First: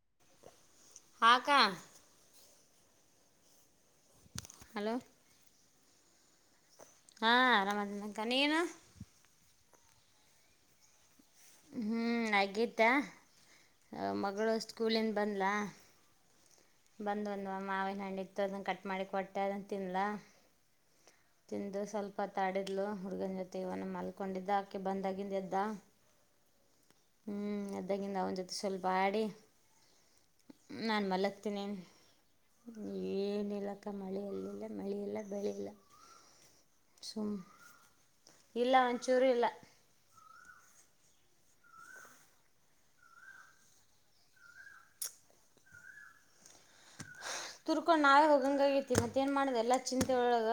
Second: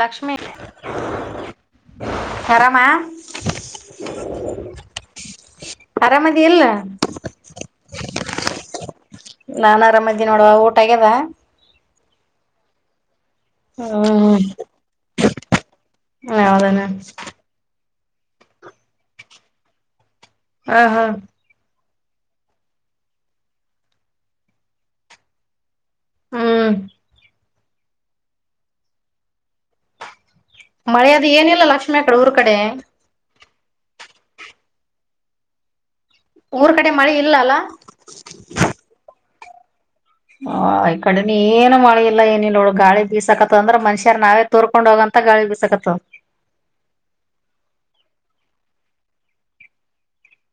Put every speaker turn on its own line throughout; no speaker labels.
ಲಕ್ಷ್ಮಿ,
ಹಾಕ್ಕ
ಹರಾಮ. [unintelligible]
ಹಲೋ. [inaudible]
ಆರಾಮಾಗಿ, ನಿಲ್ಲು.. [inaudible]
ಹಾ, ಆರಾಮದಕ್ಕ ನೀನು? [inaudible]
ನಾನ್, ಆರಾಮ್ದೀ ನೋಡುವ ಊಟ ಆಗ್ಯದ? [inaudible]
ಹ್ಮ್ ಅಗಿತಾ
ಹ್ಮ್
ಮಗಳು ಸ್ಕೂಲಿನ್ ಬಂದ್ಲ.
ಹೌದನ
ಬಂದ್ ಒಂದ್ ಮಾವಿನ ಹಣ್ಣು ಇತ ಅದನ್ನ ಕಟ್ ಮಾಡಿ ಕೊಟ್ಟೆ ಅದಂತ ತಿನ್ಲಾ.
ಹಾ ಹಾ
ಪತಾಡಿದ್ಲು ಹುಡ್ಗನ್ ಜೊತೆ ಇವನ ಮಲ್ಕೊಂಡಿದ್ದ ಆಕೆ ಬಂದಾಗಿಿಂದ ಎದ್ದ.
ಹ್ಮ್
ಹ್ಞೂ ಎದಾಗಿಂದ ಅವನ ಜೊತೆ ಸ್ವಲ್ಪ ಆಡಿ ನಾನು
ಮಳೆ ಅದು
ಮಲತ್
ಏನಿಲ್ಲ ಲಕ್ಷ್ಮಿ ಅ ಊರ ಕಡೆ
ಇಲಕ್ಕ ಮಳೆ ಅಲ್ಲಲ್ಲ ಮಳೆ ಇಲ್ಲ ಬೆಳೆ ಇಿಲ್ಲ
ಊರ್ ಕಡೆ ಮಳೆ ಇಲ್ಲ
[unintelligible]
ಅಲ್ಲ
ಇಲ್ಲ ಮಂಚೂರು ಇಲ್ಲ
ಹ ಈ ಕಡೆ ಏನು ಮಳ ಇಿಲ್ಲಾ ಏನಿಲ್ಲ ನೋಳ ಗಳಿ ಬೀಸಾಕತ್ತ ಅಂದ್ರ ಮನುಷ್ಯರ ನಾವೇ ತೋರ್ಕೊಂಡ್ ಹೋಗಂತ ಗಾಳಿ ಬೀಸ ಕತ್ತವ್
ಹಕೊಂಡ ನಾವೇ ಹೋಗಂಗ ಆಗತಿ ಮತ್ತೇ ಏನ್ ಮಾಡುದು ಎಲ್ಲ ಚಿಂತೆ ಒಳಗ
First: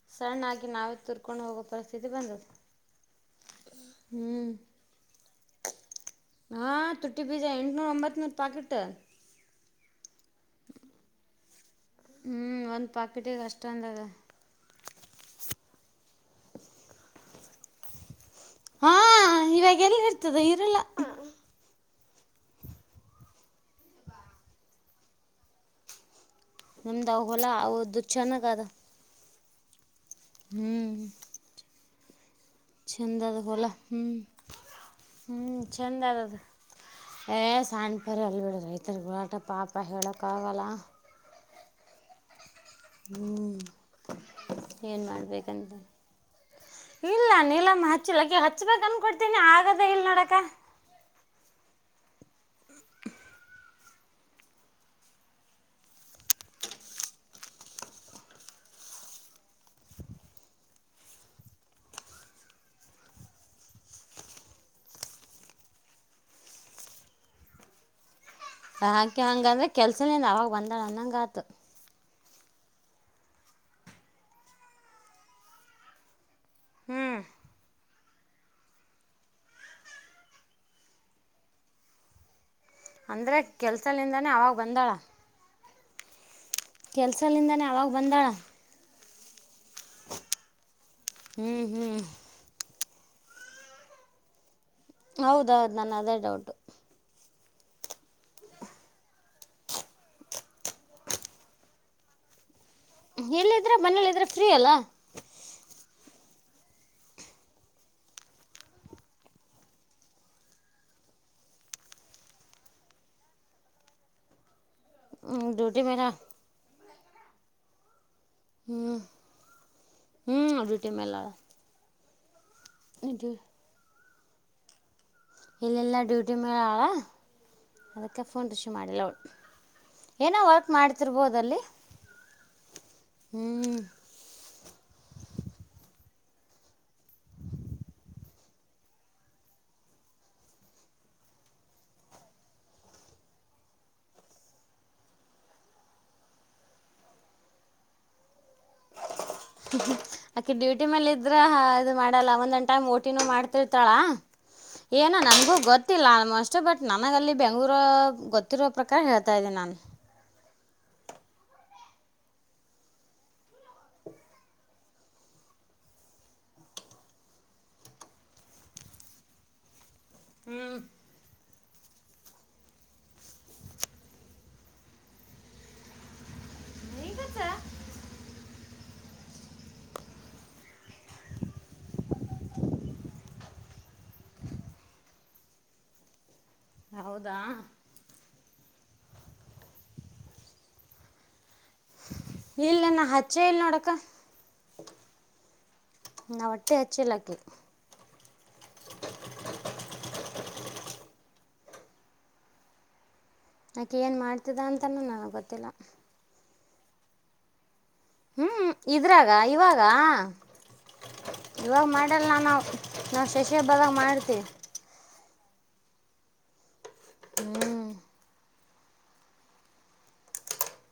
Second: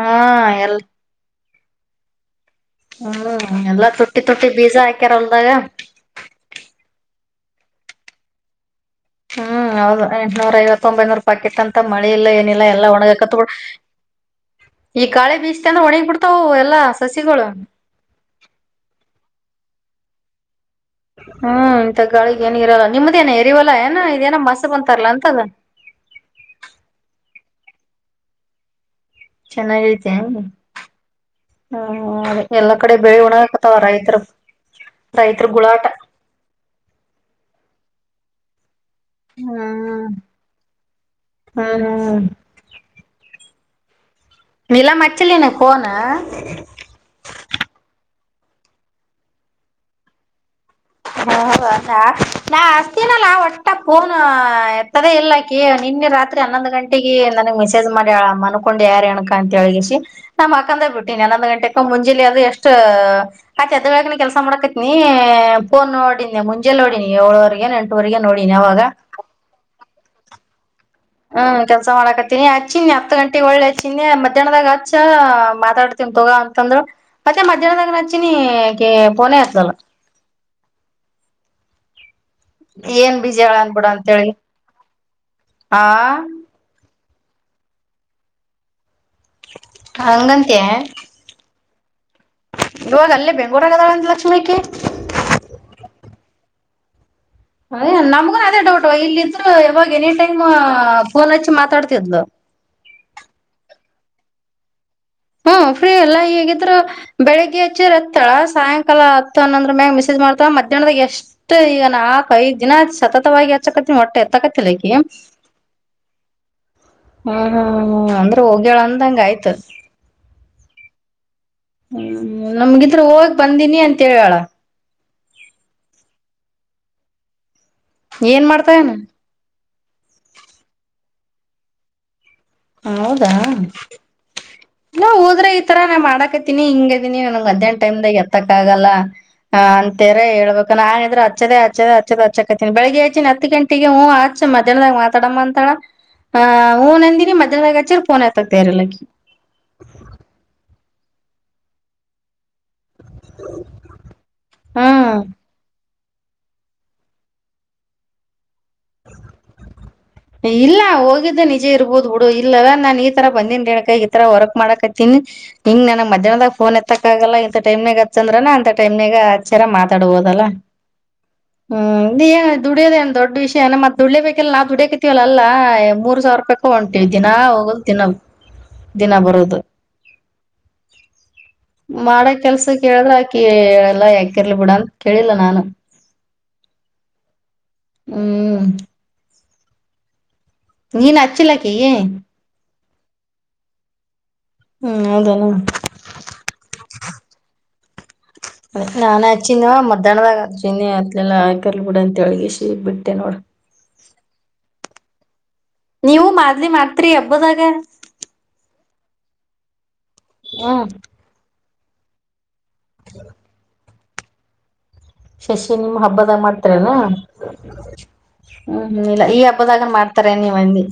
ಹಾ
ಸಣ್ಣ ಆಗಿ
ಎಲ್ಲ
ನಾವೇ ತೂರ್ಕೊಂಡು ಹೋಗೋ ಪರಿಸ್ಥಿತಿ ಬಂದದ
ಹ್ಮ್ ಎಲ್ಲಾ ತುಟ್ಟಿ ತುಟ್ಟಿ ಬೀಜ ಹಾಕ್ಯಾರ ಹೊಲ್ದಾಗ
ಹಾ ತುಟ್ಟಿ ಬೀಜಾ ಎಂಟನೂರ ಒಂಬತ್ ನೂರ್ ಪಾಕೆಟ್
ಹ್ಮ್ ಹೌದು ಎಂನೂರ ಐವತ್ತೊ ಒಂಬೈನೂರ ರೂಪಾಕಿಟ್ ಅಂತ ಮಳೆ ಇಲ್ಲ
ಹ್ಞೂ
ಏನಿಲ್ಲ ಎಲ್ಲ
ಒಂದು
ಒಣಗಾಕತ್
ಪಾಕೆಟಿಗೆ ಅಷ್ಟು ಅಂದಾಗ
ಈ ಕಾಳೆ ಬೀಸ್ ಒಣಗ ಬಿಡ್ತಾವ ಎಲ್ಲಾ ಸಸಿಗಳು
ಹಾ ಇವಾಗ ಎಲ್ಲಿ ಇರ್ತದೆ ಇರಲ್ಲ
ಹ್ಮ್ ಇಂತ ಗಾಳಿ ಏನ್ ಇರಲ್ಲ ನಿಮ್ದೇನ ಎರಿವಲ್ಲ ಏನ ಇದೇನ ಮಸ ಬಂತಾರಲ್ಲಾ ಅಂತದ [unintelligible]
ನಮ್ದ ಹೊಲ ಅವದು ಚೆನ್ನಾಗ ಅದ
ಚೆನ್ನಾಗೈತಿ
ಹ್ಮ್
[unintelligible] ಎಲ್ಲಾ ಕಡೆ ಬೆಳಿ
ಚೆಂದದ ಹೊಲ
ಉಣಕತಾವ
ಹ್ಮ್
ರೈತರು ರೈತರು
ಹ್ಞೂ
ಗುಳಾಟ
ಚೆಂದ ಅದದು ಏ ಸಣ್ಣಪರಿ ಅಲ್ ಬಿಡ ರೈತರ್ ಗಳಾಟ ಪಾಪ ಹೇಳಕ್ ಆಗಲ್ಲ.
ಹ್ಮ ಹ್ಮ
ಹ್ಮ್ ಏನ್
ನೀಲಮ್ಮ ಹಚ್ಚಿಲ್ಲೇನ
ಮಾಡ್ಬೇಕಂತ
ಫೋನ
ಇಲ್ಲ ನೀಲಮ್ಮ ಹಚ್ಚಲಕ್ಕೆ ಹ ಹಚ್ಬೇಕಕ್ ಅಂದಕೊಡ್ತೀನಿ ಆಗದ ಇಲ್ ನೋಡಕ.
ಹಾ ನಾ ಅಸ್ತಿನಲ್ಲಾ ಒಟ್ಟ ಫೋನ್ ಎತ್ತದೇ ಇಲ್ಲ ಆಕೀ ಕೇಳ್ ಇನ್ನೆ ರಾತ್ರಿ ಹನ್ನೊಂದು ಗಂಟೆಗೆಗ ನನಗ್ ಮೆಸೇಜ್ ಮಾಡ್ಯಾಳ ಮನ್ಕೊಂಡ್ಯ ರೇಣುಕಾ [unintelligible] ಅಂತ ನಮ್ಮ ಮಕ್ಕಂದ್ ಬಿಟ್ಟಿ ಹನ್ನೊಂದ್ ಗಂಟೆಕ ಮುಂಜೆಲಿ ಅದು ಎಷ್ಟ ಆಯ್ ಅದ ಬೆಳಗ್ನ ಕೆಲ್ಸ ಮಾಡಕತ್ತಿನಿ. ಫೋನ್ ನೋಡಿನಿ ಮುಂಜಲ್ ನೋಡನಿ ಏಳುವರೆಗೆ ಎಂಟೂವರೆಗೆ
ಹಾಗಾಕೆ ಹಂಗಂದ್ರೆ ಕೆಲ್ಸನೇನ್ ಅವಾಗ ಬಂದ್
ಹ್ಮ್ ಕೆಲ್ಸ ಮಾಡಕತ್ ಹಚ್ಚಿನಿ ಹತ್ತು ಗಂಟೆಗೆ ಒಳ್ಳೆ ಹಚ್ಚಿನಿ ಮಧ್ಯಾಹ್ನದಾಗ ಆಚ್ಚ ಮಾತಾಡ್ತೀನ್ ತೊಗ ಅಂತ ತಂದ್ರ
ಹ್ಮ್
ಮತ್ತೆ ಮಧ್ಯಾಹ್ನದಾಗ ನಚ ನೀ ಪೋನ ಎತ್ತಲ್ಲ. ಏನ್
ಅಂದ್ರೆ
ಬಿಜಿ ಅಳ
ಕೆಲ್ಸಲಿಂದಾನೇ ಅವಾಗ ಬಂದಳ.
ಹಾ
ಕೆಲಸಲಿಂದನೇ ಆವಾಗ ಬಂದಾಳ.
ಹಂಗಂತಿಯಾ
ಹ್ಮ್ ಹ್ಮ್
ಇವಾಗ ಅಲ್ಲಿ ಬೆಂಗಗಳೂರ್ ಗದಳೆಂತ ಲಕ್ಷ್ಮೀಕಿ.
ಹೌದೌದು ನನ್ ಅದೇ ಡೌಟ್
ಅದೇ ನಮ್ಗು ಅದೇ ಡೌಟ್ ಇಲ್ಲಿದ್ರು ಇವಾಗ ಎನಿ ಟೈಮ್ ಫೋನ್ ಹಚ್ಚಿ ಮಾತಾಡ್ತಿದ್ಲು. [unintelligible]
ಎಲ್ಲಿದ್ರೆ ಮನೇಲಿದ್ರೆ ಫ್ರೀ ಅಲ್ಲ.
ಹಾ ಫ್ರೀ ಎಲ್ಲ ಹೇಗಿದ್ರ ಬೆಳಿಗ್ಗೆ ಹಚ್ಚ ಹತ್ತಾಳ ಸಾಯಂಕಾಲ ಹತ್ತು ಅನ್ನಂದ್ರ ಮ್ಯಾಗ ಮಿಸಸೇಜ್ ಮಾಡ್ತಾ ಮತ್ತೆ ದಿನದಾಗ ಎಷ್ಟು ಈಗ ನಾ ೈದು ದಿನ ಸತತವಾಗಿ ಎಚ್ಚಕತಿ ಒಟ್ಟ ಎತ್ತಕತಿಲಿ
ಹೂ ್ಯಟಿ ಮೇಲೆ
ಹೂ ಹೂ ಹೂ ಅಂದ್ರೆ ಹೋಗ್ಯೇಳ ಅಂದಂಗ ಆಯ್ತ
ಹೂ ಅದೇ ಟೈಮ್ ನಲ್ಲಿ ಅದೇ
ಹೂ ನಮ್ಗಿದ್ರರು ಹೋಗ ಬಂದನಿ ಅಂತ ಹೇಳಳ
ಇಲ್ಲೆಲ್ಲ ಡ್ಯೂಟಿ ಮೇಲೆ ಆಳ ಅದಕ್ಕೆ
ಏನ್
ಫೋನ್ ರಿಷೀವ್
ಮಾಡ್ತಾಳೇನ
ಮಾಡಿಲ್ಲ ಅವಳು ಏನೋ ವರ್ಕ್ ಮಾಡ್ತಿರ್ಬೋದಲ್ಲಿ
ಹೌದಾ ನಾ ಹೋದ್ರೆ ಈ ತರ ನಾನ್ ಮಾಡಾಕತ್ತೀಿನಿ ಹಿಂಗ ಇದೀನಿ ನನ್ಗೆ ಮಧ್ಯಾಹ್ ಟೈಮ್ಾಗ ಎತ್ತಕ್ ಆಗಲ್ಲ ಹ ಅಂತೇರ ಹೇಳ್ಬೇಕು ನಾನ್ಿದ್ರೆ ಹಚ್ಚದ ಹಚ್ಚದೆ ಹಚ್ಚದ ಹಚ್ಚಕತ್ತತಿನಿ ಬೆಳಿಗ್ಗೆ ಆಚ್ಚಿನ ಹತ್ ಗಂಟೆಗೆ ಹೂ ಆಯ್ತು ಮಧ್ಯಾಹ್ನದಾಗ ಮಾತಾಡಮ್ಮ ಅಂತ ಹೂ ಅಂದಿನಿ ಮ ಮಧ್ಯಾನ ಹಚ್ಚಿದ್ರು ಏತಕ್ಕ ತಯಾರು ಇಲ್ಲ ಆಕಿ
ಆಕಿ ಡ್ಯೂಟಿ ಮೇಲೆ ಇದ್ರ ಹಾ ಇದು ಮಾಡಲ್ಲ ಒಂದ್ಂಟ ಟೈಮ್ ಓಟಿನ ಮಾಡ್ತಿರ್ತಾಳ
ಹ್ಮ್
ಏನ ನಮಗೂ ಗೊತ್ತ ಗೊತ್ತಿಲ್ಲ ಆಲ್ಮೋಸ್ಟ್ ಬಟ್ ನನಗ ಅಲ್ಲಿ ಬೆಂಗಳೂರು ಗೊತ್ತಿರೋ ಪ್ರಕಾರ ಹೇಳ್ತಾ ಇದ್ದನಿ ನಾನ್
ಇಲ್ಲ ಹೋಗಿದ್ದೆ ನಿಜೇ ಇರ್ಬೋದು ಹುಡು ಇಲ್ಲವ ನಾನ್ ಈ ತರ ಬಂದೇನ್ಿ ರೇಣಕ ಈ ತರ ವರ್ಕ್ ಮಾಡಕತೀನಿ ಹಿಂಗ ನನ ಮಧ್ಯಾಹ್ದಾಗ ಫೋನ್ ಎತ್ತಕ್ಕಗಲ್ಲ ಇಂತ ಟೈಮ್ಾಗಗ್ ಹತ್ಂದ್ರನ ಅಂತ ಟೈಮ್ನ ಆಚರ ಮಾ ತಡಬೋದಲ್ಲ
ಹ್ಮ್
ಹೂ ನೀ ಏ ದುಡೋದ ನ್ ದೊಡ್ ವಿಷಯನ ಮತ್ತ ದುಡಿಯೇಬೇಕೇಕಲ್ಲ ನಾ ದುಡ್ಯ ಇತವಲ್ಲಲ್ಲಾ ಮೂರ್ ಸಾವಿರ ರೂಪಾಯಕ ಹೊಂಟಿವವಿ ದಿನಾ ಹೋಗಲ್ ದಿನ ದಿನ ಬರೋದು ಮಾಡ ಕೆಲ್ಸಕ್ ಹೇಳಿದ್ರ ಆಕಿ ಹೇಳಲ್ಲ ಯಾಕಿರ್ಲಿ ಬಿಡ ಅಂತ ಕೇಳಿಲ್ಲ ನಾನು
ಹೌದಾ
ಹೂ ನೀನ್ಚ್ಚಲಕ್ಕ ಏ
ಇಲ್ಲ ನಾ ಹಚ್ಚ ಇಲ್ಲ ನೋಡಕ
ಹ್ಮ್ ಹೌದೇನು
ನಾ ಒಟ್ಟೆ ಹಚ್ಚಲಕ್ಕೆ
ಅದ ನಾನ್ ಆಚೀನ್ವ ಮಧ್ಯಾಹ್ನದಾಗ ಆತೀನ್ಿ ಅತ್ಲೆಲ್ಲ ಹಾಕರ್ಲ್ ಬಿಡ ಅಂತ ಹೇಳಳ್ಗಿಸಿ ಬಿಟ್ಟೆ ನೋಡು
ಮತ್ತೇನು ಏನ್ ಮಾಡ್ತಿದ ಅಂತನೂ ನನಗ್ ಗೊತ್ತಿಲ್ಲ
ನೀವು ಮಾಡದ್ಲಿ ಮಾಡ್ತ್ರಿ ಹಬ್ಬದಾಗ
ಹೂ ಇದ್ರಾಗ ಇವಾಗ
ಹೂ
ಇವಾಗ ಮಾಡ್ಯಲ್ಲ ನಾ ನಾವು ಶಶಿ ಹಬ್ಬದಾಗ ಮಾಡ್ತೀವಿ
ಶಶಿ ನಿಮ್ ಹಬ್ಬದ ಮಾಡ್ತಾರೆನಾ
ಹ್ಞೂ
ಹೂ ಹೂ ಇಲ್ಲ ಈ ಹಬ್ಬದಾಗನ್ ಮಾಡ್ತಾರೇ ನೀವಂದಿ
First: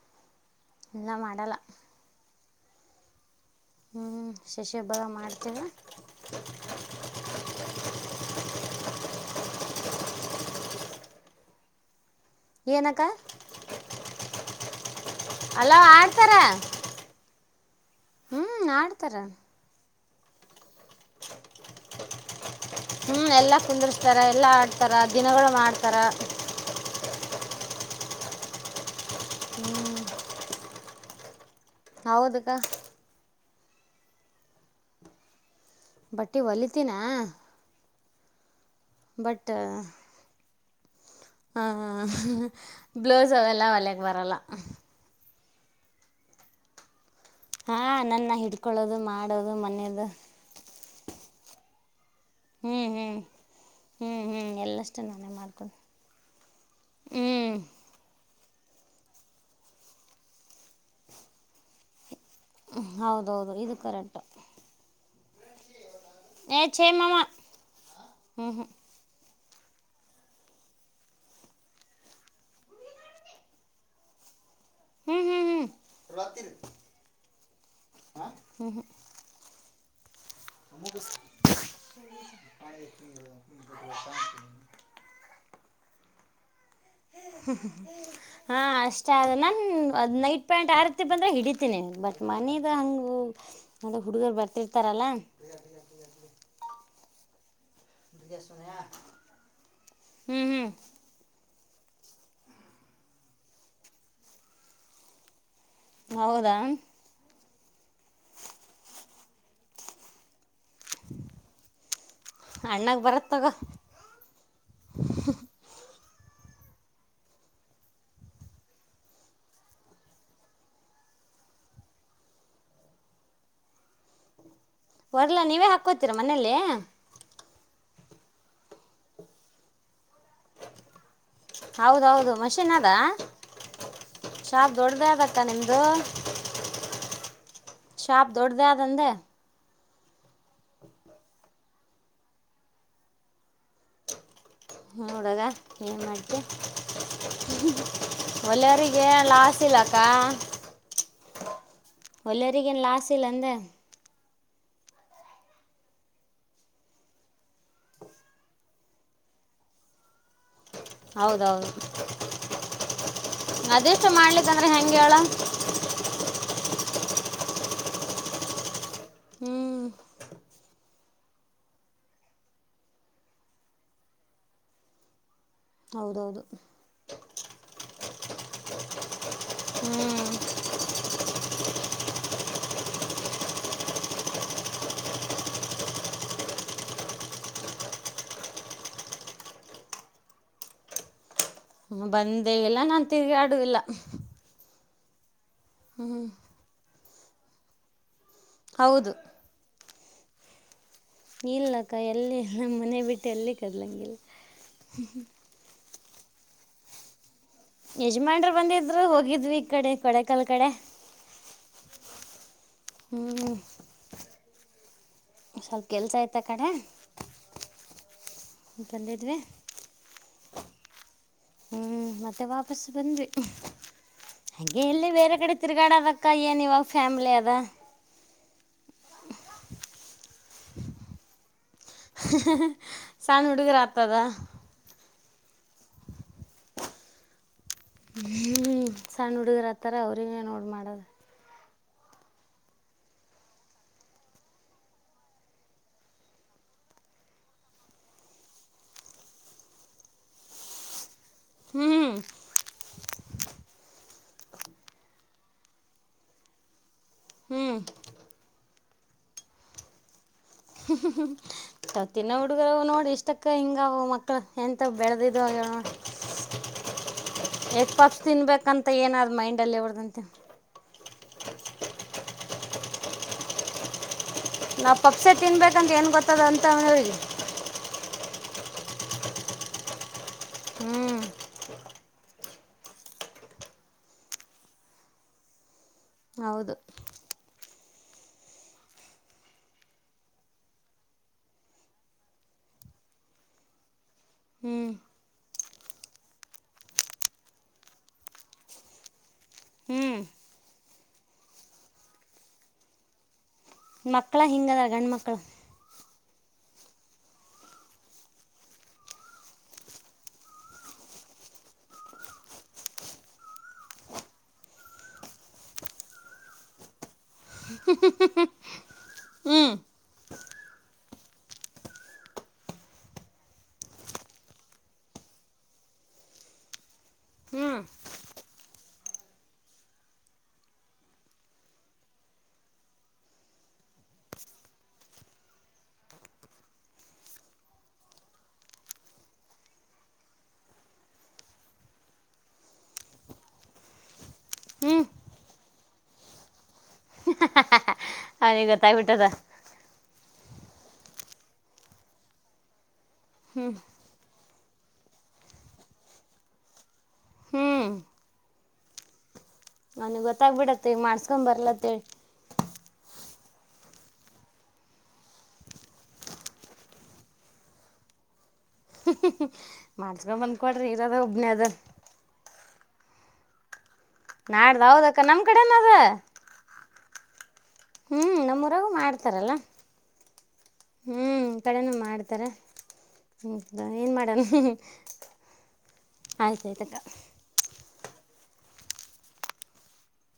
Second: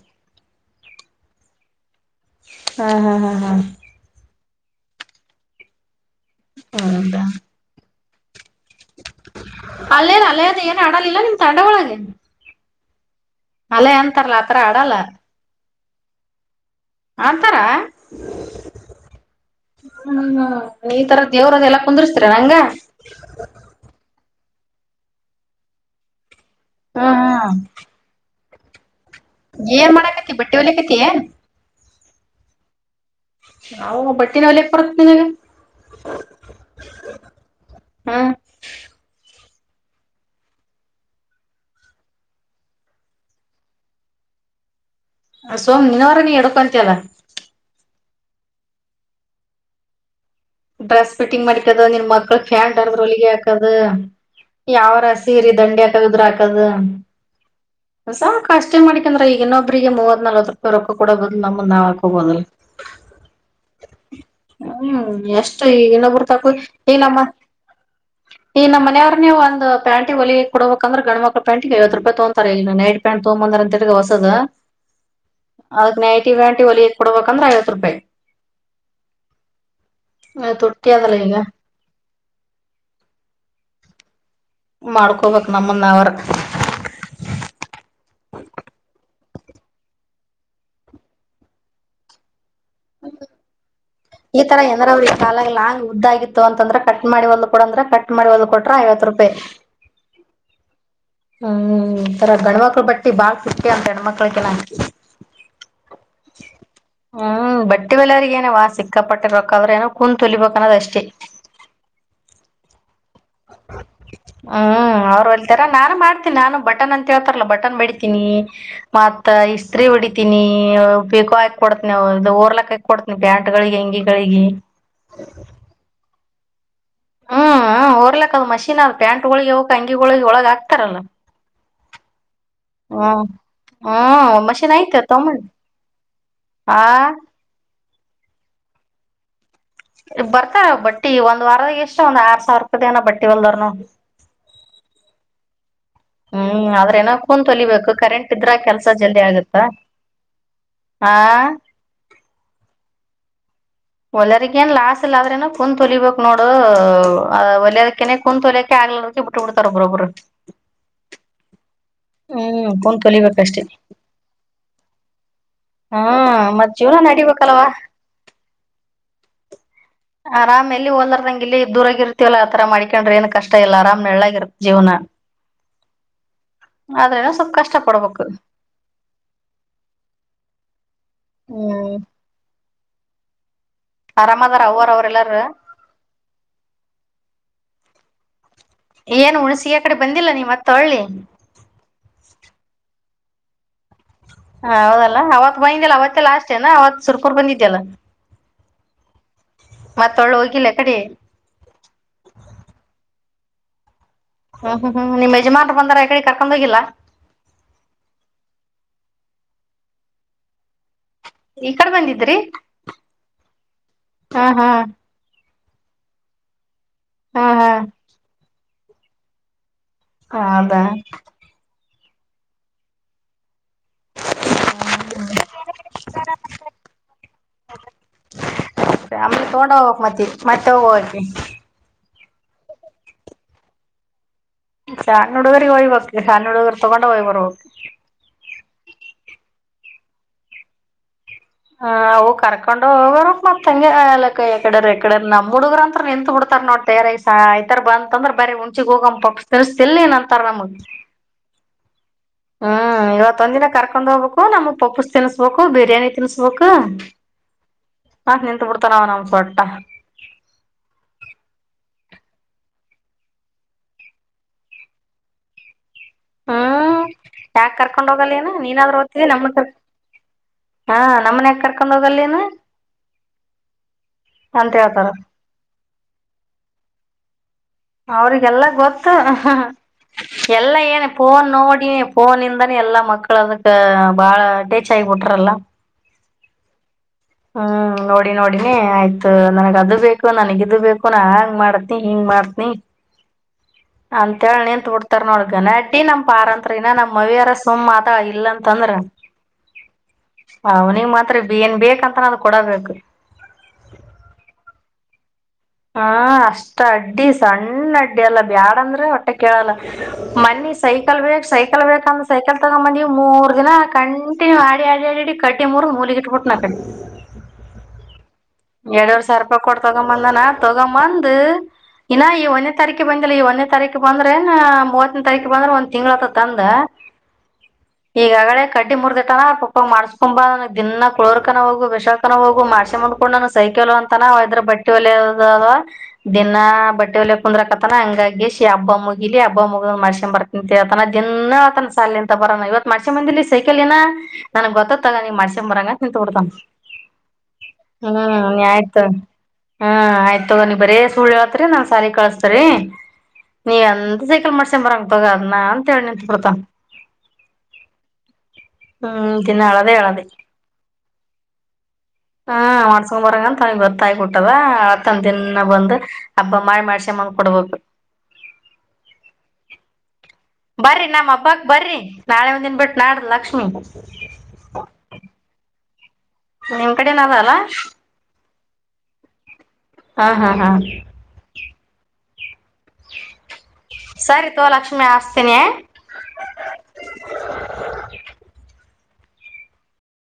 ಇಲ್ಲ ಮಾಡಲ್ಲ
ಹಾ ಹಾ ಹಾ ಹಾ
ಹೂ ಶಶಿ ಹಬ್ಬ ಮಾಡ್ತೇರ
ಹೌದಾ ಅಲ್ಲೇಲ್ಲ ಅಲ್ಲೇದು ಏನ್ ಆಡಲಿಲ್ಲ ನಿಮ್ ತಂಡ ಒೊಳಗೇ
ಏನಕ್ಕ
ಅಲ್ಲ ಅಂತಾರಲ್ಲ ಆತ್ರ ಆಡಲ್ಲ
ಅಲ್ಲ ಆಡ್ತಾರ
ಆತರ
ಹ್ಮ್ ಆಡ್ತಾರ
ಈ ತರ ದೇವ್ರದೆ ಎಲ್ಲಾ ಕುಂದರ್ಸ್ತ್ರ ನಂಗ
ತರ ದಿನಗಳು ಮಾಡ್ತಾರ
ಹಾ ಹಾ ಏನ್ ಮಾಡಕತಿ ಬಟ್ಟೆ ಒಲಕತಿ ಏನ್
ಹೌದಕ್ಕ
ಹಾವ ಬಟ್ಟಿನ ಒಲೆಕಬರತನಿನಗ
ಬಟ್ಟಿ ಹೊಲಿತೀಿನ
ಹಾ
ಬಟ್ ಹ್ಮ್ ಬ್ಲೌಸ್ ಅವೆಲ್ಲ ಒಲೆಕ್ ಬರಲ್ಲ
ಸೋಮ್ ನಿನ್ವರ ನೀ ಎಡಕೊಂತ ಅಲ್ಲ
ಹಾ ನನ್ನ ಹಿಡ್ಕೊಳ್ಳೋದು ಮಾಡೋದು ಮನೇದು
ಡ್ರೆಸ್ ಫಿಂಗ್ ಮಾಡಕದ ನಿ ಮ ಮಕ್ಕಳ ಫ್ಯಾನ್
ಹ್ಮ್
ರದರು
ಹ್ಮ್
ವಲಿಗೆ ಹಾಕದ
ಹ್ಮ್ ಹ್ಮ್ ಎಲ್ಲಷ್ಟು
ಯಾವರ
ನಾನೇ
ಸೀರೆ
ಮಾಡ್ಕೊಂಡು
ದಂಡಿ ಹಾಕದ್ರ ಹಾಕದ
ಹ್ಮ್
ಸ ಕಷ್ಟೇ ಮಾಡ್ಿಕಂದ್ರೆ ಈಗ ಇನ್ನೊಬ್ರಿಗೆ ಮೂವತ್ ನಲ್ವತ್ ರೂಪಾಯಿ ರೊಕ್ಕ ಕೊಡಬಹದು್ ನಮ್ಮನ್ಾವ
ಹೌದೌದು ಇದು ಕರೆಕ್ಟು
ಹ್ಮ್ ಎಷ್ಟು ಈ ಇನ್ನೊಬರು ತಾಕು
ಏ ಛೇ
ಈ
ಮಾಮ
ನಮ್ಮ
ಹ್ಮ್
ಈ
ಹ್ಮ್
ನಮ್ಮ ಮನೆಯವಾರ್ ನೀವು ಒಂದು ಪ್ಯಾಂಿಗೆ ಹೊಲಿ ಕೊಡಬೇಕಂದ್ರೆ ಗಂಡ ಮಕ್ಳ ಪ್ಯಾಂ ಐವತ್ತು ರೂಪಾಯ ತೋಂತಾರೆ ಇಲ್ಲ ನೈಟ್ ಪ್ಯಾಟ್ ತಗೊಂಬಂದ ಅಂತಸ ದ
ಹ್ಮ್ ಹ್ಮ್ ಹ್ಮ್
ಅದಕ್ ನೈಟಿವ ನಟಿ ಒಲ ಕೊಡ್ಬೇಕಂದ್ರೆ ಐವತ್ತು ರೂಪಾಯಿ ತುಟ್ಟಿ ಅದಲ್ಲ ಈಗ
ಹ
ಮಾಡ್ಕೋಬೇಕು ನಮ್ಮನ್ನು ಅವರು
ಹ್ಮ ಹ್ಮ್ ಹಾ ಅಷ್ಟ ಆದ ನಾ ಅದ್ ನೈಟ್ ಪ್ಯಾಂಟ್ ಆರ್ತಿ ಬಂದ್ರೆ ಹಿಡಿತೀನಿ ಬಟ್ ಮನ ಅ
ಈ ತರ ಏನಾರ ಅವ್ರ ಈ ಕಾಲ ಲಾಂಗ್ ಉದ್ದಾಗಿತ್ತು ಅಂತಂದ್ರೆ ಕಟ್ ಮಾಡಿ ಒಂದು್ ಕೊೂಡ ಅಂದ್ರ ಕಟ್ ಮಾಡಿ ಒದ ಕೊಟ್ರ ಐವತ್ತು ರೂಪಾಯಿ
ಹ್ಮ್ ಹ್ಮ್
ಹ್ಮ್ ತರ ಗಂಡ್ಮಕ್ಳ ಬಟ್ಟಿ ಬಾಳ್ ಸುಟ್ಟಿ ಅವ ಹೇಣಮಕ್ಕಳುಕಿನ್
ಹೌದಾ
ಹ್ಮ್ ಬಟ್ಟೆಲ್ಲರಿಗೆಗ ಏನ ವಾ ಸಿಕ್ಕಪಟ್ಟಿರಕಕ್್ರ ಏನೋ ಕುೂ ತುಲಿಬೇಕಕ್ ಹನದಷ್ಟೇ
ಅಣ್ಣಾಗ ಬರತ್ ತಗೋ
ಹ್ಮ್ ಅವರು ಹೊಳ್ತರ ನಾ ನ ಮಾಡ್ತೀನಿ ನಾನು ಬಟನ್ ಅಂತ ಹೇತಾರಲ್ಲ ಬಟನ್ ಬಿಡಿತೀನಿ ಮ ಇಸ್ತ್ ಹೊಡಿತನಿ ಪಿಕೋ ಹಾಕ್ ಕೊಡ್ತಿವು ಇದು ಓರ್ಲಕ್ ಹಾಕ್ ಕೊಡ್ತನಿ ಪ್ಯಾಂಟ್ಗಳಿಗೆ ಹೆ ಅಂಗಿಗಳಿಗೆ
ಹೊರ್ಲಾ ನೀವೇ ಹಾಕೋತೀರಾ ಮನೇಲ್ಲೇ
ಹ್ಮ್ ಹೊರ್ಲಕ್ ಅ್ ಮೀನ್ ಅದ್ ಪ್ಯಾಂಟ್ ಒಳಗಿ ಅವಕ್ ಅಂಗಿಗಳಳಗೆ ಒಳಗ ಆಾಕ್ತಾರಲ್ಲ
ಹೌದೌದು ಮಷೀನ್ ಅದ
ಹ್ಮ್ ಹ್ಮ್ ಮಷೆ
ಶಾಪ್
ಆತ
ದೊಡ್ಡದೇ
ತಮ್ಮ
ಅದಕ್ಕ ನಿಮ್ದು
ಆಾ
ಶಾಪ್ ದೊಡ್ಡ್ದ ಆದಂದೆ
ಬರ್ತಾರ ಬಟ್ಟಿ ಒಂದ್ ವಾರದಾಗ ಎಷ್ಟ ಒಂದ್ ಆರ್ ಸಾವಿರಪದನ ಬಟ್ಟಿ ಹೊಲ್ದರ್ನು
ಮೂಡಗ ಏನ್ ಮಾಡೆ
ಆದ್ರ ಏನೋ ಕುಂತ್ ಹೊಲಿಬೇಕು ಕರೆಂಟ್ ಇದ್ರ
ಒಲೆಯವರಿಗೆ ಲಾಸ್ ಇಲ್ಲಕ್ಕ
ಆಾ
ಒಳ್ಳ ಅರಿಗನ್ ಲಾಾಸ ಇಲ್ಲ ಅಂದ
ಒಲ್ಯರ್ಗ ಏನ್ ಲಾಸ್ ಇಲ್ಲ ಆದ್ರೇನ ಕುೂ್ ತೊಲಿಬೇಕು ನೋಡು ಹೊಲಯದಕನೆ ಕುೂ್ ತೊಲಿಯಕೆ ಆಗ್ಲ ಬಿಟ್ಟು ಬಿಡ್ತಾರ ಬರಬರು
ಹೌದೌದು
ಹ್ಮ್ ಕುೂಣಕಲಿಬೇಕಷ್ಟೇ
ಅದೆಷ್ಟು ಮಾಡ್ಲಿಕ್ಕಂದ್ರೆ ಹೆಂಗೆ ಹೇಳ
ಹಾ ಮತ್ತ ಜೀವನ್ ನಡಿಬೇಕಲ್ವಾ
ಹ್ಞ
ಆರಾಮ್ ಎಲ್ಲಿ ಹೋದಾರದಂಗಗೆ ಇಲ್ಲಿ ದೂರಾಗಿರ್ತವಲ್ಲ ಆತರ ಮಾಡ್ಕೊಂಡ್ರೆ ಏನ್ ಕಷ್ಟ ಇಲ್ಲ ಅರಾಮ್ ನಳ್ಳಳಾಗಿತ್ತ ಜೀವನ
ಹೌದೌದು
ಅಲ್ಲ ಸ ಕಷ್ಟಪಡಬೇಕಕ್
ಹ್ಮ್
ಹ್ಮ್ ಆರಾಮದಾರ ಅವರ ಅವ್ರಲ್ಲಾರ ಏನು ಹುಣ್ಸಿಗೆ ಕಡೆ ಬಂದಿಲ್ಲ ನೀ ಮತ್ತಳ್ಳಿ
ಹ್ಮ ಬಂದೇ ಎಲ್ಲ ನಾನ್ ತಿರುಗಾಡುದಿಲ್ಲ.
ಹ ಹೌದಲ್ಲಾ ಅವತ್ ಬೈಂದಿದಲ್ಲ ಅವತ್ತೇ ಲಾಸ್ಟೆನಾ ಅವತ್ ಸುರ್ಕೂರ್ ಬಂದಿದ್ದ್ಯಲ್ಲ.
ಹೌದು
ಮತ್ತ ಒಳ್ಳು ಹೋಗಿಲ್ಲ ಯಕಡಿ.
ಇಲ್ಲಕ್ಕ ಎಲ್ಲಿ ನಮ್ಮ್ ಮನೆ ಬಿಟ್ಟು ಎಲ್ಲಿ ಕದಲಂಗಿಲ್ಲ.
ಹ್ಮ್ ಹ್ಮ್ ಹ್ಮ್ ನಿಮ್ಮ್ ಯಜಮಾನ್ರು ಬಂದಾರ ಯ ಕಡೆ ಕಾರ್ಕೊಂಡ್ ಹೋಗಿಲ್ಲಾ.
ಯಜಮಾನ್ರು ಬಂದಿದ್ರು ಹೋಗಿದ್ವಿ ಈ ಕಡೆ ಕೊಡೆಕಾಲ್ ಕಡೆ.
ಈ ಕಡೆ ಬಂದಿದ್ರಿ.
ಹ್ಮ್
ಹಾ ಹಾ
ಸ್ವಲ್ಪ ಕೆಲ್ಸ ಇತ್ತ್ ಅ ಕಡೆ.
ಹಾ
ಬಂದಿದ್ವಿ
ಹ ಅದಾ.
ಹ್ಮ ಮತ್ತೆ ವಾಪಸ್ ಬಂದ್ವಿ. ಹಾಗೆ ಎಲ್ಲಿ ಬೇರೆ ಕಡೆ ತಿರ್ಗಾಡ ಅದಕ್ಕ ಏನಿವ ಫ್ಯಾಮ್ಲಿ ಅದ.
ಫ್ಯಾಮಿಲಿ ತಗೊಂಡ ಹೋಗಕ್ ಮತ್ತ ಮತ್ತೆ ಹೋಗಕ್ಕೆ.
ಸಣ್ಣ್ ಹುಡುಗರ ಆತದ.
ಸಣ್ಣ ಹುಡುಗರು ಇವ ಇವಕ್ಕೆ ಸಣ್ಣ ಹುಡುಗರು ತಗೊಂಡೆ ಹೋಯ್ ಬರಬೇಕು.
ಹ್ಮ್ ಸಣ್ಣ ಹುಡುಗರ ಹತ್ತಾರ ಅವ್ರಿಗೆ ನೋಡ್ ಮಾಡದು.
ಹ ಅವು ಕರ್ಕೊಂಡ ಹೋಗರು ಮತ್ ಹಂಗೆ ಎಲ್ಲಕ್ಕ ಎಕಡೆರ್ ಎಕಡೆ ನಮ್ ಹುಡುಗ್ರ ಅಂತ ನಿಂತ್ ಬಿಡ್ತ್ [unintelligible] ರ್ತಾರ್ ನೋಡು ತಯಾರಾಗಿ ಸಂಯ್ತರ ಬಂತಂದ್ರ ಬರ ಉುಂಚಿಗ್ ಹೋಗ ಪಕ್ಷ ತೆಗೆಸ್ತಿಲ್ಲೇನು ಅಂತಾರ ನಮ್ದ.
ಹ್ಮ್
ಹ್ಮ್ ಇವತ್ತೊಂದಿನ ಕರ್ಕೊಂಡ್ ಹೋಗ್ಬೇಕು ನಮ್ಗ್ ಪಪ್ಪುಸ್ ತಿನ್ಸ್ಬೇಕು ಬಿರಿಯಾನಿ ತಿನ್ಸ್ಬೇಕು.
ಹ್ಞೂ
ಹಾ ನಿಂತು ಬಿಡ್ತಾನ ಅವ ನಮ್ಮ ಸೊಟ್ಟ.
ಹ್ಮ ತ [unintelligible] ನ್ನೋ ಹುಡುಗರು ಅವ ನೋಡ್ ಇಷ್ಟಕ್ಕ ಹಿಂಗವು ಮಕ್ಕಳ ಎಂತ ಬೆಳದಿದ ಅವ
ಹ್ಮ್ ಯಾಕ ಕರ್ಕೊಂಡ್
ಪಪ್ಸ್
ಹೋಗಲ್ಲ ನ
ತಿನ್ಬೇಕಂತ
ನೀನಾದ್ರ ಹೊಗ್ತ್ಯ
ಏನಾದ
ನಮ
ಮೈಂಡಲ್ಲಿ
ಕರ್ಕೊಂಡ್
ಹೊಡ್ದಂತೆ
ಹಾ ನಮ್ಮನ್ಯಾಕ್ ಕರ್ಕೊಂಡ್ ಹೋಗಲ ನೀನು.
ನಾವು
ಹೇಳ್ತಾರ
ಪಪ್ಸೆ ತಿನ್ಬೇಕಂತ ಏನು ಗೊತ್ತದ ಅಂತ ಅವನ್ಗಹೇಳಿ.
ಅವ್ರಿಗೆಲ್ಲ ಗೊತ್ತು ಎಲ್ಲ ಏನ
ಹ್ಞೂ
ಫೋನ್ ನೋಡಿ. ಫೋನ ಇಂದಾನ ಎಲ್ಲಾ ಮಕ್ಕಳ ಅದಕ್ಕ ಬಾಳ ಅಟಚ್ ಆಗಿಬಿಟ್ರಲ್ಲ.
ಹೌದು
ಹ್ಮ್ ನೋಡಿ ನೋಡಿನಿ ಆಯ್ತು ನನ್ಗ ಅದು ಬೇಕು ನನಗಿದು ಬೇಕು ನಾ ಹಾಂಗ್ ಮಾಡತ್ನಿ ಹಿಂಗ್ ಮಾಡ್ತಿ ನಿ ಅಂತ ಹೇಳ
ಹ್ಞೂ
ನಿಂತ್ ಬಿಡ್ತಾರ ನೋಡ್ ಗಲಾಟ್ಟಿ ನಮ್ ಪಾರಂತ್ರ ಇನ್ನ ನಮ್ ಅವಿಯಾರ ಸುಮ್ ಅತ ಇಲ್ಲಂತಂದ್ರ.
ಹ್ಞೂ
ಅವನಿಗ್ ಮಾತ್ರ ಏನ್ ಬೇಕಂತಾನ ಅದು ಕೊಡದಬೇಕು.
ಮಕ್ಕಳ ಹಿಂಗದ ಗಂಡ ಮಕ್ಳು.
ಹ ಅಷ್ಟ ಅಡ್ಡಿ ಸಣ್ಣ ಅಡ್ಡಿ ಅಲ್ಲ ಬ್ಯಾಡ ಅಂದ್ರೆ ಹೊಟ್ಟೆ ಕೇಳಲ್ಲ ಮನಿ ಸೈ- [unintelligible] ಲ್ ಬೇಕು ಸೈಕಲ್ ಬೇಕಂದ ಸೈಕಲ್ ತಗ್ಂಬಂದಿವಿ ಮೂರ್ ದಿನ ಕಂಟಿನ್ಯೂ ಆಡಿ ಆಡಿ ಆಡಿ ಕಟ್ಟಿ ಮೂರ್ ಮೂ ಗ್ ಇಟ್ಬಿಟ್ನಾ ಆಕಡೆ.
ಹ್ಮ
ಎರಡು ವರೆ ಸಾವಿರ ರೂಪಾಯಿ ಕೊಟ್ ತಗೊಂಬಂದನಾ ತಗೊಂಬಂದು. ಇನ್ನ ಈ ಒಂದನೇ ತಾರೀಕ ಬಂದಿಲ್ಲ ಈ ಒಂದನೇ ತಾರೀಕ ಬಂದ್ರೇನ ಮೂವತ್ತನೇ ತಾರೀಕ ಬಂದ್ರೆ ಒಂದ್ ತಿಂಗ್ಳ ಅತತ ತಂದ. ಹ
ಹ್ಮ್..
ಈಗ ಆಗಡೆ ಕಡ್ಡಿ ಮುರ್ದೈತನ ಪಪ್ಪ ಮಾಡಸ್ಕೊಂಬ ದಿನ ಕುಳೋರ್ಕನ ಹೋಗು ವಿಶ್ಕನ ಹೋಗು ಮಾಡ್ಸಿ ಮು [unintelligible] ಡು ನೋಡ್ಕೊಂಡ್ ಸೈಕೆಲ್ ಅಂತ ಇದ್ರ ಬಟ್ಟೆ ಒಲಿ [unintelligible] ದಿನಾ ಬಟ್ಟೆ ವಲ್ಯಕ್ ಕುಂದ್ರಕತನ ಹಂಗಾಗಿಶಿ ಹಬ್ಬ ಮುಗಿಲಿ ಹಬ್ಬ ಮುಗ್ ಮಾಡಸಕ [unintelligible] ತಿತನ ದಿನ ಆತನ ಸಾಲ ಅಂತ ಬರೋ ಇವತ್ ಮಾಡಿಸ್ ಕಮ್ ಬಂದಿಲ್ಲಿ ಸೈಕಲ್ ನ ನನ್ಗ್
ಹ್ಞೂ
ಗೊತ್ತೊತ್ತ ತಗ ನಿ [unintelligible]
[inaudible]
ಹ್ಮ್
ಅವನಿಗೆ
ಆಯ್ತು
ಗೊತ್ತಾಗ್ಬಿಟ್ಟದ
ಹ್ಮ ಆಯ್ತು ತಕೊ ನಿನ್ ಬರೀ ಸುಳ್ಳು ಹೇಳಳ್ತ್ರಿ ನಾ ಸಾಲ ಕಳಸ್ತರೀ
ಹ್ಞೂ
ನೀವಂತ ಮೋಸ ಮಾಡಕಾತಾಡ್ದ ನನ್ನಅದನ್ನ ಅಂತಹೇಳಿ ನಿತ್ ಬಿಡ್ತ
ಹ್ಞೂ
ಹ್ಮ್ ದಿನ ಅಳ್ತಾ
ನನಗ್ ಗೊತ್ತಾಗ್ಬಿಡತ್ತ ಈಗ ಮಾಡ್ಸ್ಕೊಂಡ್ ಬರ್ಲತ್ತೇಳಿ
ಹಾ ಮಾಡಿಸ್ಕೊಂಡು ಬರಲ್ಲ ಅಂತ ತನಿಗೆ ಗೊತ್ತಾಗಬಿಟ್ಟದ ಅತ್ತಂದ ದಿನ ಬಂದ್ ಅಪ್ಪ ಮಾಡ್ ಮಾಡಿಸಿ ಕೊಡ್ಬೇಕು
[inaudible] ಮಾಡಿಸ್ಕೊಂಬಂದು ಕೊಡ್ರಿ
ಬರಿ
ಇರೋದ
ನಮ
ಒಬ್ಬನೇ
ಹಬ್ಬಕ್
ಅದ
ಬರ್ರಿ ನಾಳೆ ಒಂದನ್ ಬಿಟ್ ನಾಡ್ದ ಲಕ್ಷ್ಮಿ
ನಾಡ್ದ ಹೌದ ಅಕ್ಕ ನಮ್ ಕಡೆನು ಅದ
ನಿಮ್ ಕಡೆನು ಆದ ಅಲ್ಲ
ಹ್ಮ್ ನಮ್ಮೂರಾಗು ಮಾಡ್ತಾರಲ್ಲ
ಹಾ ಹಾ ಹಾ
ಕಡೆನು ಮಾಡ್ತಾರೆ ಹ್ಮ್ ಏನ್ ಮಾಡಣ
ಸರಿ ತೋ ಲಕ್ಷ್ಮಿ ಹಸ್ತೀನಿ.
ಆಯ್ತಾಯ್ತಕ್ಕ